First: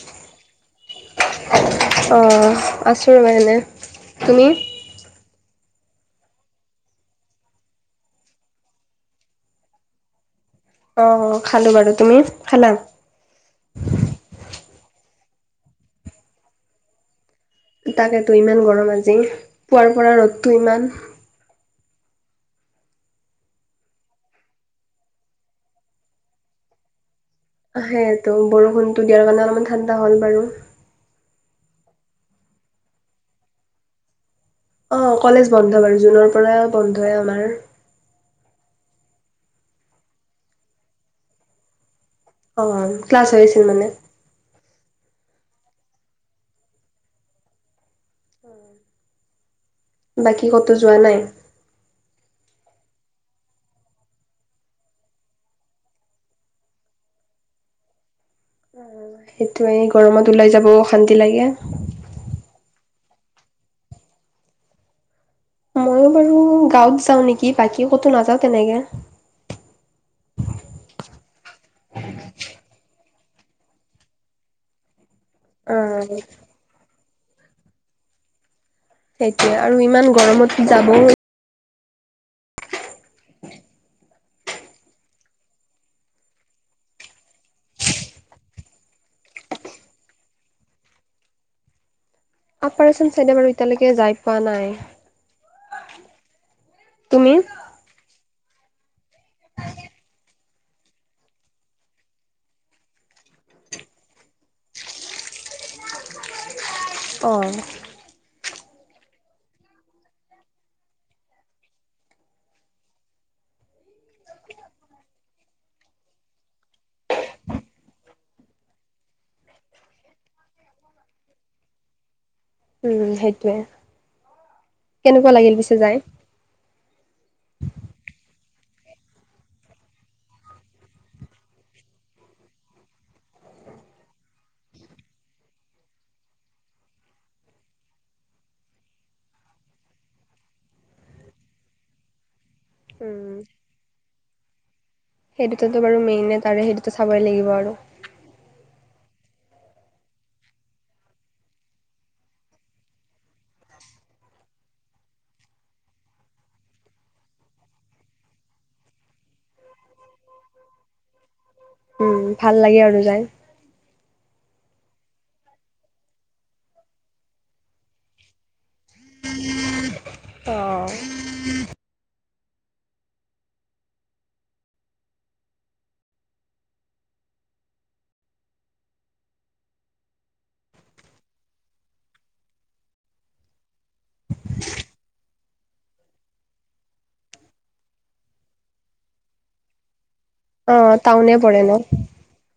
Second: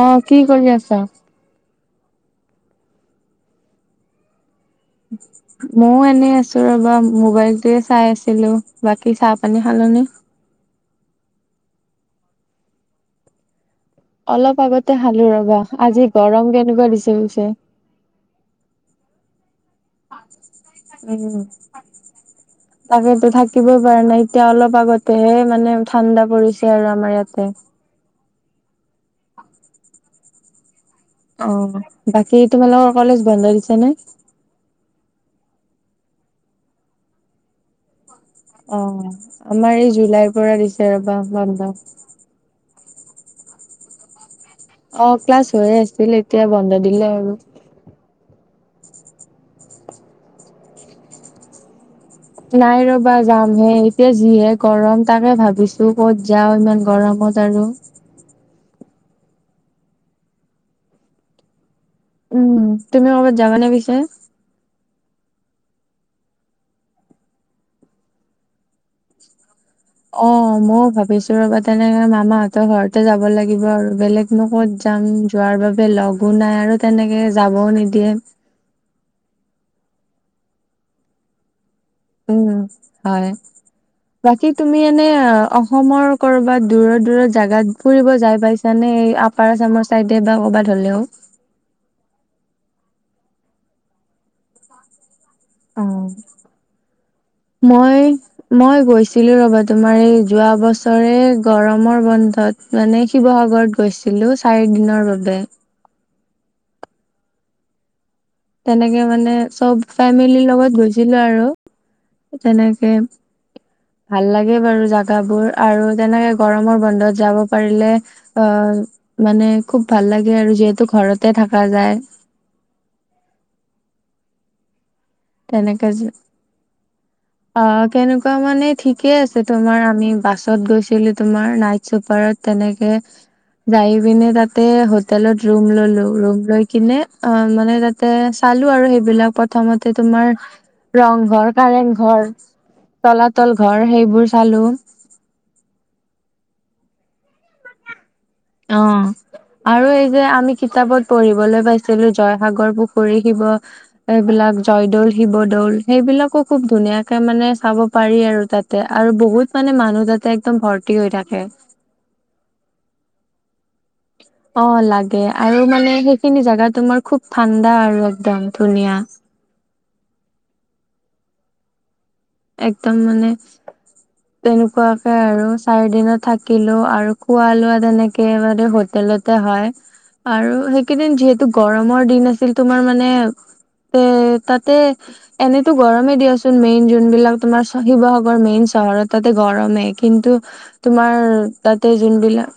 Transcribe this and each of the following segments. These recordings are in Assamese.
অ কি কৰি আছা অ আছোঁ ৰ'বা এনে তুমি ময়ও এনে আছো ৰবা মোবাইলটোৱে চাই আছিলো বাকী চাহ পানী খালা নি অ খালো বাৰু তুমি খালা? অলপ আগতে খালো ৰবা আজি গৰম কেনেকুৱা দিছে? তাকেতো ইমান গৰম আজি পুৱাৰ পৰা ৰ'দটো ইমান উম। তাকেতো থাকিবই পৰা নাই এতিয়া অলপ আগতে মানে ঠাণ্ডা পৰিছে আৰু আমাৰ ইয়াত আহে তো বৰষুণতো দিয়াৰ কাৰণে অলপমান ঠাণ্ডা হল বাৰু। অ বাকী তোমালোকৰ কলেজ বন্ধ দিছে নে? অ কলেজ বন্ধ বাৰু জুনৰ পৰা বন্ধই আমাৰ। অ আমাৰ এই জুলাইৰ পৰা দিছে ৰবা বন্ধ। অ ক্লাছ হৈ আছিল মানে। অ ক্লাছ হৈয়ে আছিল এতিয়া বন্ধ দিলে আৰু। বাকী ক'তো যোৱা নাই? নাই ৰবা যাম হে, এতিয়া যিহে গৰম তাকে ভাবিছো ক'ত যাও ইমান গৰম। কত আৰু? [inaudible] সেইটো এ গৰমত ওলাই যাব অশান্তি লাগে। উম, তুমি ক'ৰবাত যাবানে পিছে? ময়ো বাৰু গাঁৱত যাওঁ নেকি বাকী ক'তো নাযাওঁ তেনেকে। অ ময়ো ভাবিছো ৰ'বা তেনেকে মামাহঁতৰ ঘৰতে যাব লা আৰু বেলেগ নত যাম যোৱাৰ বাবে অ', লগো নাই আৰু তেনেক যাবও নিদিয়ে। সেইটোয়ে আৰু ইমান গৰমত যাবও উম হয়। বাকী তুমি এনে অসমৰ কৰবাত দূৰৰ দূৰৰ জাগাত ফুৰিব যাই পাইছানে? এই আপাৰ আচামৰ চাইডে বা কৰবাত হলেও? আপাৰ আচাম চাইডে বাৰু এতিয়ালৈকে যাই পোৱা নাই? অ তুমি মই মই গৈছিলো ৰবা তোমাৰ এই যোৱা বছৰে গৰমৰ বন্ধত মানে শিৱসাগ ৰত গৈছিলো চাৰি দিনৰ বাবে। অ। তেনেকে মানে চব ফেমিলিৰ লগত গুজিলো আৰু। তেনেকে ভাল লাগে বাৰু জাগাবোৰ আৰু তেনেকে গৰমৰ বন্ধত যাব পাৰিলে অ। মানে খুব ভাল লাগে আৰু যিহেতু ঘৰতে থকা যায়। উম সেইটোৱে। কেনেকুৱা লাগিল পিছে তেনেকে যাই যে আহ কেনেকুৱা মানে ঠিকে আছে, তোমাৰ আমি বাছত গৈছিলো তোমাৰ নাইট চুপাৰত তেনেকে। যাই পিনে তাতে হোটেলত ৰুম ললো, ৰুম লৈ কিনে অ মানে তাতে চা চালো আৰু সেইবিলাক প্ৰথমত ত তোমাৰ ৰং ঘৰ, কাৰেং ঘৰ, উম তলাতল ঘৰ সেইবোৰ চালোঁ। সেই দুটাতো বাৰু মেইনে তাৰে সেই চাবই লাগিব আৰু। অ আৰু এই যে আমি কিতাপত পঢ়িবলৈ পাইছিলো জয়সাগৰ পুখুৰী, শিৱ এইবিলাক জয়দৌল, শিৱদৌল সেইবিলাকো খুব ধুনীয়াকে মানে চাব পাৰি আৰু। তাতে আৰু বহুত মানে মানুহ তাতে একদম ভৰ্তি হৈ থাকে। উম ভাল লাগে আৰু যাই অ লাগে আৰু মানে সেইখিনি জেগা তোমাৰ খুব ঠাণ্ডা আৰু একদম। ধুনীয়া অ। একদম মানে তেনেকুৱাকে আৰু চাৰি দিনত থাকিলো আৰু খোৱা লোৱা তেনেকে মানে হোটেলত তাতে হয়, আৰু সেইকেইদিন যিহেতু গৰমৰ দিন আছিল তোমাৰ মানে তে তাতে এনেতো গৰমে দিয়াচোন মেইন যোনবিলাক তোমাৰ চা শিৱসাগৰ মেইন চহৰত তাতে গৰমে কিন্তু অ তোমাৰ টাউনে পৰে ন তাতে যোনবিলাক।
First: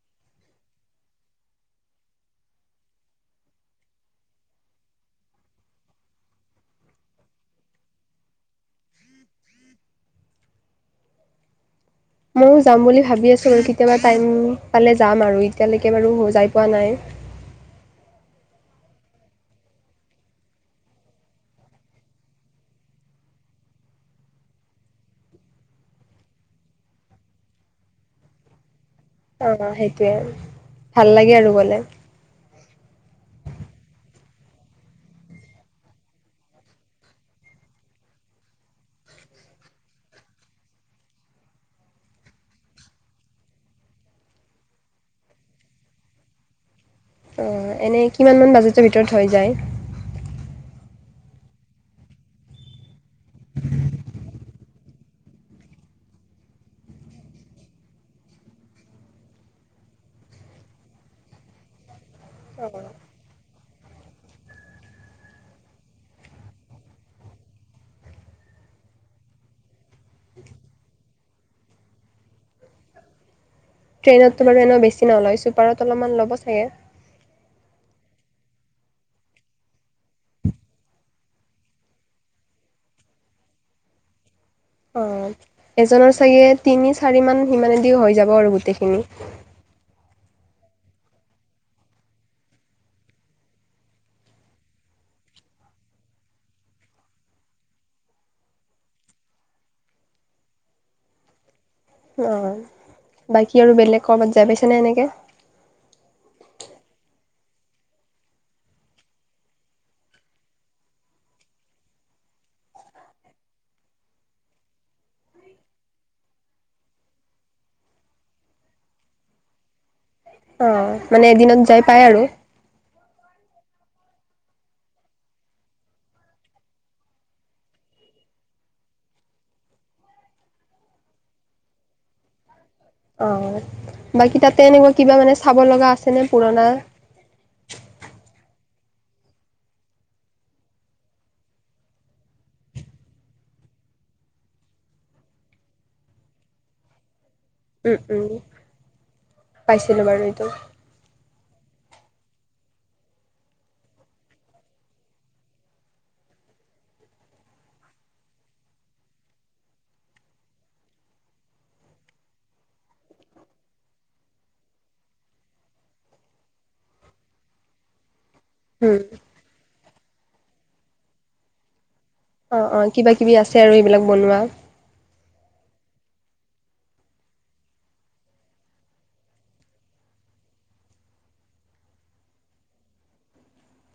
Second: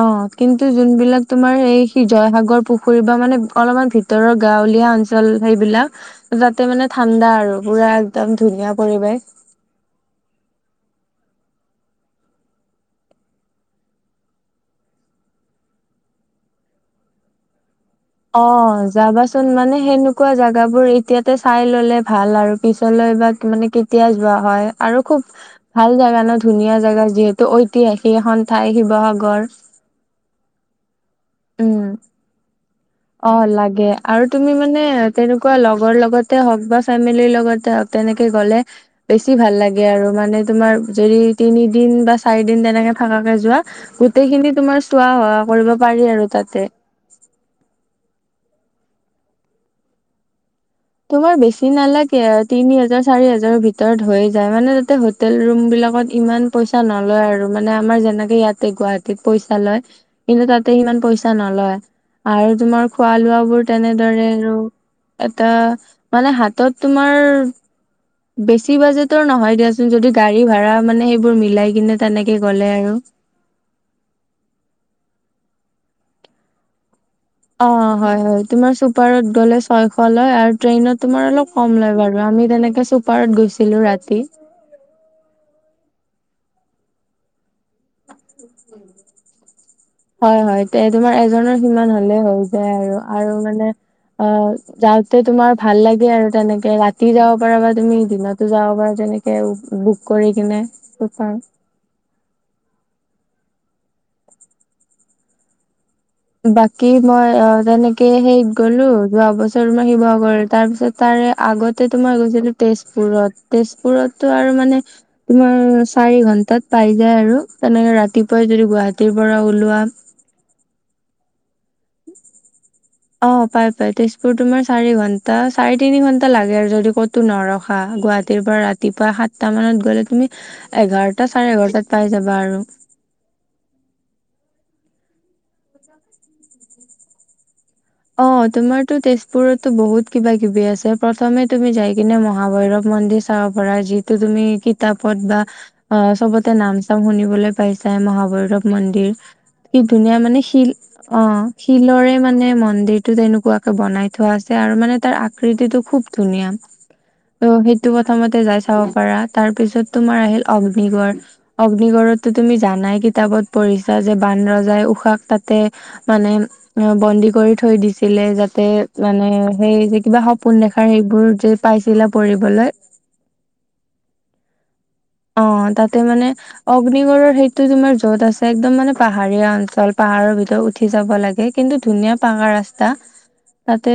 অ কিন্তু যোনবিলাক তোমাৰ এই সি জয়সাগৰ পুখুৰী বা মানে অলপমান ভিতৰৰ গাওঁ-। গাওঁলীয়া অঞ্চল সেইবিলাক যাতে মানে ঠাণ্ডা আৰু পুৰা একদম ধুনীয়া পৰিৱেশ। [unintelligible] মই ও যাম বুলি ভাবি আছিলোঁ, কেতিয়াবা টাইম পালে যাম আৰু এতিয়ালৈকে বাৰু যায় পোৱা নাই। [unintelligible] অ যাবাচোন মানে সেনেকুৱা জোগাবোৰ এতিয়াতে চাই ললে ভাল আৰু পিছলৈ বা। মানে কেতিয়া যোৱা হয় আৰু খুব ভাল জোগা ন ধুনীয়া জেগা যিহেতু ঐতিহাসিক এখন। ঠাই দেখিব। অ সেইটোৱে ভাল লাগে আৰু গলে। উম অ লাগে আৰু তুমি মানে তেনেকুৱা লগৰ লগতে হওক বা ফেমিলিৰ লগতে হওক। তেনেকে গলে বেছি ভাল লাগে আৰু মানে তোমাৰ যদি তিনি দিন বা চাৰি দিন তেনেকে। থাকাকে যোৱা গোটেই খিনি তোমাৰ চোৱা সোৱা কৰিব পাৰি আৰু তাতে। অ এনে কিমান মান বাজেটৰ ভিতৰত হৈ যায়।। তোমাৰ বেছি নালাগে তিনি হাজাৰ চাৰি হাজাৰৰ ভিতৰত হৈ যায়, মানে। তে হোটেল ৰুম বিলাকত ইমান পইচা নলয় আৰু মানে আমাৰ যেনেকে ইয়াতে গুৱাহাটীত পইচা লয়। কিন্তু তাতে ইমান পইচা নলয়। আৰু তোমাৰ খোৱা লোৱা বোৰ তেনেদৰে আৰু। এ মানে হাতত তোমাৰ। বেছি বাজেটৰ নহয় দিয়াচোন যদি গাড়ী ভা়া মানে সেইবোৰ মিলাই কিনে তেনেকে গ'লে আৰু। ট্ৰেইনততো বাৰু এনে বেছি নলয় ছুপাৰত অলপমান ল'ব চাগে। অ হয় হয় তোমাৰ চুপাৰত গলে ছয়শ লয় আৰু ট্ৰেইনত তুমাৰ অলপ কম লয় বাৰু। আমি তেনেকে চুপাৰত গৈছিলো ৰাতি। অ এজনৰ চাগে তিনি চাৰি মান। সিমানে দি হৈ যাব আৰু গোটেইখিনি। হয় হয় এ তোমাৰ এজনৰ সিমান হ'লে হৈ যায় আৰু আৰু মানে। অ যাওঁতে তুমাৰ ভাল লাগে আৰু তেনেকে ৰাতি যাব পাৰা বা তুমি দিনতো যাব পাৰা য। তেনেকে বুক কৰি কিনে চ। অ বাকী আৰু বেলেগ ক'বাত যাই পাইছেনে এনেকে। বাকী মই অ তেনেকে সেইত গলো যোৱা বছৰ মই শিৱসাগৰ তাৰ পিছত তাৰ। আগতে তোমাৰ গৈছিলোঁ তেজপুৰত টো আৰু মানে তোমাৰ চাৰি। ঘন্টাত পাই যায় আৰু তেনেকে ৰাতিপুৱাই যদি গুৱাহাটীৰ পৰা ওলোৱা। অ মানে এদিনত যাই পাই আৰু। অ', পাই তেজপুৰ তোমাৰ চাৰি ঘন্টা চাৰি তিনি ঘন্টা লাগে আৰু যদি ক'তো নৰখা গুৱাহাটীৰ পৰা ৰাতি। ৰাতিপুৱা সাতটা মানত গলে তুমি এঘাৰটা চাৰে এঘাৰটাত পাই যাবা আৰু। অ বাকী তাতে এনেকুৱা কিবা মানে চাব লগা আছে নে পুৰণা। অ তোমাৰতো তেজপুৰতো বহুত কিবা কিবি আছে প্ৰথমে তুমি যাই কিনে মহাভৈৰৱ। মন্দিৰ চাব পাৰা যিটো তুমি কিতাপ ত বা চব তে নাম চাম শুনিবলৈ। উম পাইছাই উম মহাভৈৰৱ মন্দিৰ কি পাইছিলোঁ বাৰু ধুনীয়া মানে এইটো শিল অ। শিলৰে মানে মন্দিৰ। টো তেনেকুৱাকে বনাই থোৱা আছে আৰু মানে তাৰ আকৃতিটো খুব ধুনীয়া। ত' সেইটো প্ৰথমতে যাই চাব পাৰা তাৰপিছত তোমাৰ আহিল অগ্নিগড় অগ্নিগড়। তি জাই কিতাপত পঢ়িছা যে বান ৰজাই ঊষা তাতে মানে। বন্দী কৰিত। থৈ দিছিলে যাতে উম মানে সেই যে কিবা সপোন দেখাৰ সেইবোৰ যে পাইছিলে। অ অ কিবা কিবি আছে আৰু এইবিলাক বনোৱা। অ তাতে মানে অগ্নিগড়ৰ সেইটো তোমাৰ য'ত আছে একদম মানে পাহাৰীয়া অঞ্চল পাহাৰ। ভিতৰত উঠি যাব লাগে কিন্তু ধুনীয়া পাঙা ৰাস্তা। তাতে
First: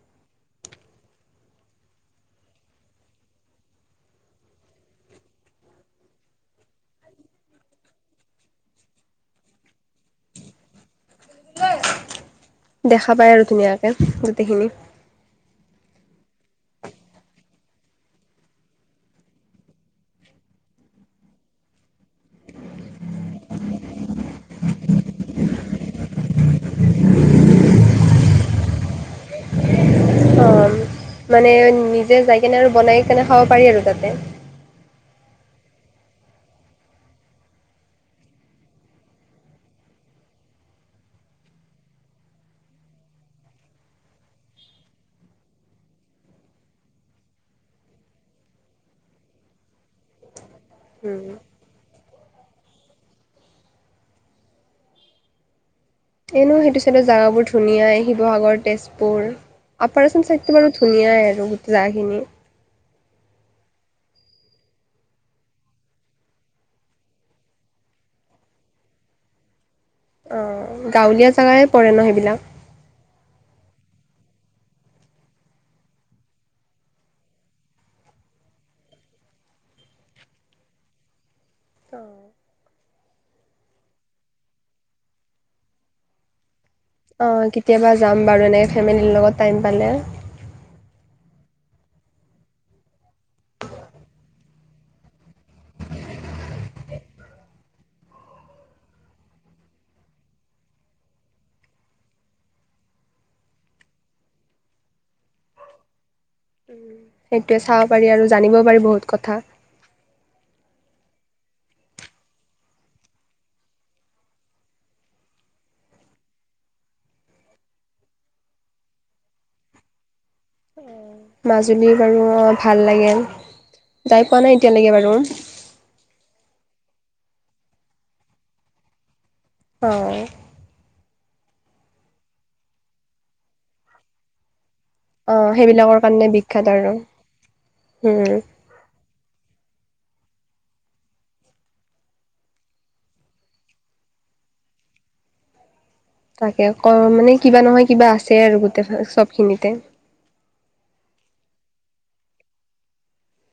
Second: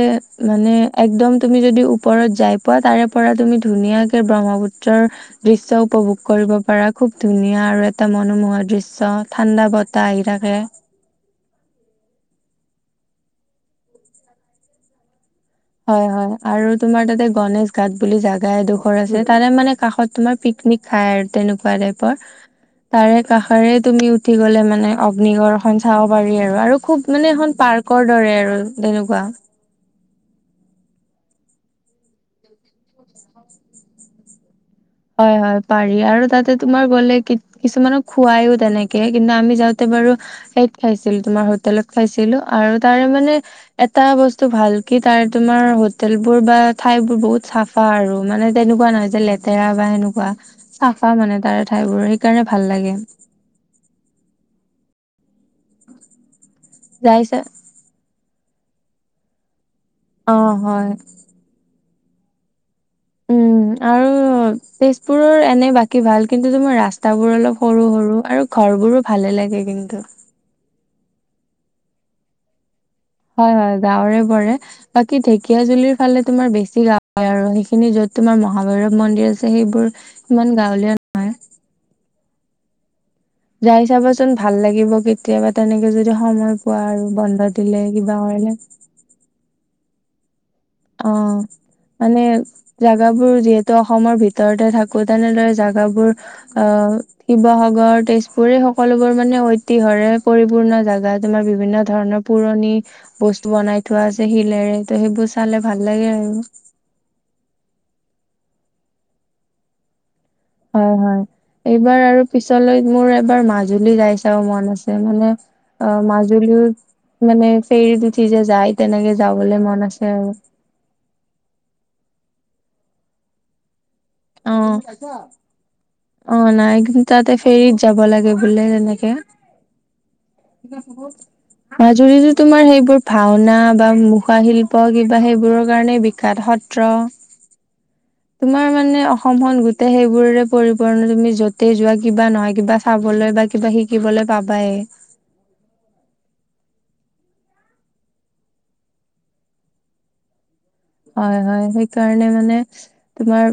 মানে একদম তুমি যদি ওপৰত যাই পোৱা তাৰে পৰা তুমি ধুনীয়াকে ব্ৰ। ব্ৰহ্মপুত্ৰৰ দৃশ্য। উপভোগ কৰিব পাৰা খুব ধুনীয়া আৰু এটা মনোমোহৰ দৃশ্য ঠাণ্ডা বতাহ আহি থাকে। দেখা পায় আৰু ধুনীয়াকে গোটেইখিনি হয় হয় আৰু তোমাৰ তাতে গনেশ ঘাট বুলি জোগা এডোখৰ আছে তা মানে কাষত তোমাৰ প পিকনিক খায় আৰু তেনেকুৱা টাইপৰ। তাৰে কাষৰে তুমি উঠি গ'লে মানে অগ্নিগড় খন চাব পাৰি আৰু আৰু খুব মানে এখন প পাৰ্কৰ দৰে আৰু তেনেকুৱা। অ' মানে নিজে যাই কেনে আৰু বনাই কেনে খাব পাৰি আৰু তাতে। হয় হয় পাৰি আৰু তাতে তোমাৰ গ'লে কিছুমানক খোৱাইও তেনেকে কিন্তু আমি যাওঁতে। ব সেইত খাইছিলো তোমাৰ হোটেলত খাইছিলো আৰু তাৰে মানে এটা বস্তু ভালকে কি তাৰ তোমাৰ হোটেল বোৰ বা ঠাই বোৰ বহুত চাফা আৰু মানে তেনেকুৱা নহয় যে লে তেৰা বা সেনেকুৱা চাফা মানে তাৰে ঠাই বোৰ। সকাৰণে ভাল লাগে। এনেও সেইটো চাইডৰ যাইছা জেগাবোৰ ধুনীয়াই শিৱসাগৰ তেজপুৰ অপাৰেচন অ চাইটো বাৰু হয় ধুনীয়াই আৰু গোটাখিনি উম আৰু তেজপুৰৰ এনে বাকী ভাল কিন্তু তোমাৰ ৰাস্তা বোৰ অলপ সৰু সৰু আৰু বোৰো ভালে লাগে কিন্তু অ গাঁৱলীয়া জেগাই পৰে ন সেইবিলাক হয় হয় গাাৱৰে পৰে বাকী ঢেঁকীয়া জুলিৰ ফালে তোমাৰ বেছি গা আৰু সেইখিনি য তোমাৰ মহাভৈৰৱ মন্দিৰ আছে সেইবোৰ ইমান গাঁৱলীয়া। নহয় অ। যাই চাবাচোন ভাল লাগিব কেতিয়াবা তেনেকে যদি সময়। পোৱা আৰু বন্ধ অ', দিলে কেতিয়াবা কিবা যাম বাৰু কৰিলে। এনেকৈ ফেমিলিৰ লগত টাইম পালে। অ। মানে জাগাবোৰ যিহেতু অসমৰ ভিতৰতে থাকো তেনেদৰে জোগাবোৰ অ। শিৱসাগৰ তেজপুৰ এই সকলোবোৰ মানে ঐতিহৰে পৰিপূৰ্ণ জাগা তোমাৰ বিভিন্ন। ধৰণৰ পুৰণি বস্তু বনাই থোৱা আছে শিলেৰে ত' সেইবোৰ চালে ভাল লাগে আৰু। উম সেইটোৱে চাব পাৰি আৰু জানিবও পাৰি বহুত কথা। হয় হয়। এইবাৰ আৰু পিছলৈ মোৰ এবাৰ মাজুলী যাই চাব মন আছে মানে। অ মাজুলীওত মানে ফেৰীত উঠি যে যায় তেনেকে যাবলে মন আছে আৰু। মাজুলী বাৰু ভাল লাগে। যাই পোৱা নাই অ এতিয়ালৈকে বাৰু [inaudible] অ নাই ঘেনতাতে ফেৰিত যাব লাগে বোলে তেনেকে। অ', মাজুলিতো তোমাৰ সেইবোৰ ভাওনা বা মুখা শিল। প কিবা অ', সেইবোৰৰ কাৰণে সেইবিলাকৰ বিখ্যাত সত্ৰ আৰু উম, তোমাৰ মানে। অসমন গোটেই সেইবোৰে পৰিপূৰ্ণ তুমি য'তেই যোৱা কিবা নহয় কিবা চাবলৈ বা কিবা শিকিবলৈ। পাবাই [unintelligible] তাকে অক মানে কিবা নহয় কিবা আছে আৰু গোটেই চব খিনিতে। হয় হয় সেইকাৰণে মানে তোমাৰ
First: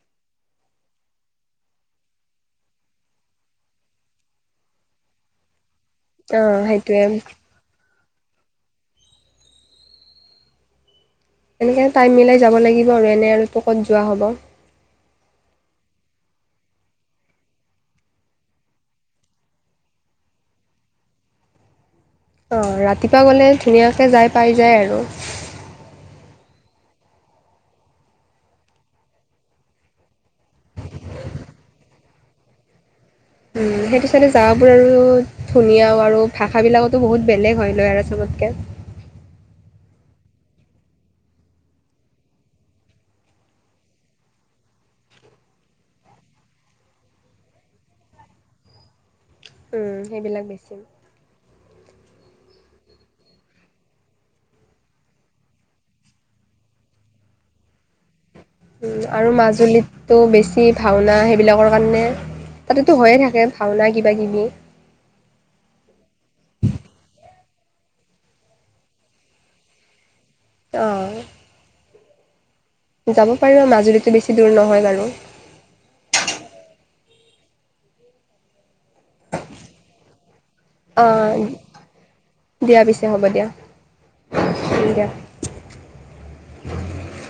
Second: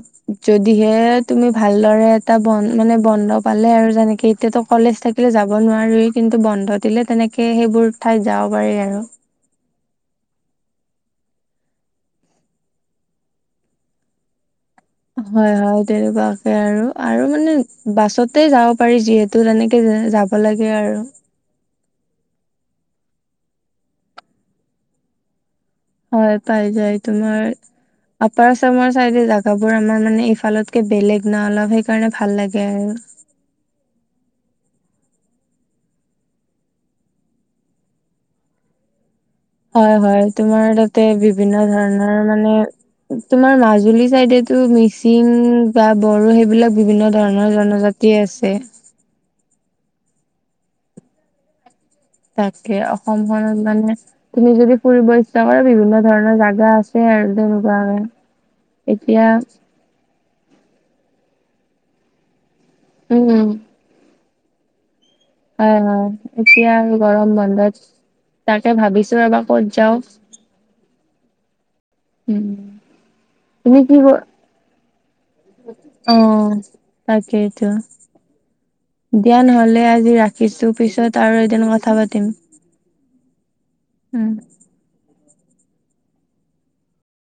যদিহে তুমি ভালদৰে এটা। বন্ধ মানে বন্ধ পালে আৰু যেনেকে এতিয়াতো কলেজ থাকিলে যাব নোৱাৰা। ৰুই কিন্তু অ', বন্ধ সেইটোৱে দিলে তেনেকে সেইবোৰ। ঠাইত যাব পাৰি আৰু। এনেকৈ টাইম মিলাই যাব লাগিব আৰু এনে আৰু ত ক'ত যোৱা হ'ব। হয় হয় তেনেকুৱাকে আৰু আৰু মানে বাছতে যাব পাৰি যিহেতু তেনেকে। যাব লাগে আৰু। [unintelligible] অ ৰাতিপুৱা গ'লে ধুনীয়াকৈ যাই পাই যায় আৰু। হয় পাই যায় তোমাৰ। আপাৰ আচামৰ চাইডে জোগাবোৰ আমাৰ মানে ইফালতকে বেলেগ না অলপ সেইকাৰণে ভাল লাগে আৰু। উম সেইটো চাইডে যাবই আৰু ধুনীয়াও আৰু ভাষা বিলাকতো বহুত বেলেগ হয় ন আৰু চব। তাকে। হয় হয় তোমাৰ তাতে বিভিন্ন ধৰণৰ মানে। তোমাৰ মাজুলী চাইডেতো মিচিং বা বড়ো সেইবিলাক বিভিন্ন ধৰণৰ জনজা তি আছে। উম সেইবিলাক বেছি। তাকে অসমখনত মানে তুমি যদি ফুৰিব ইচ্ছা কৰা বিভিন্ন ধৰণৰ জাগা আছে। [unintelligible] এতিয়া আৰু মাজুলীতটো বেছি ভাওনা সেইবিলাকৰ কাৰণে তাতেতো হৈয়ে উম থাকে ভাওনা কিবা কিবি। হয় হয় এতিয়া আৰু গৰম তাকে ভাবিছো এবাৰ ক'ত যাওঁ। অ। উম। যাব পাৰো তুমি কি ক মাজুলীতো বেছি দূৰ নহয় বাৰু। অ তাকেইতো দিয়া নহলে আজি ৰা কিছু পিছত অ', আৰু এদিন কথা পাতিম দিয়া পিছে হ'ব দিয়া, হম। [unintelligible]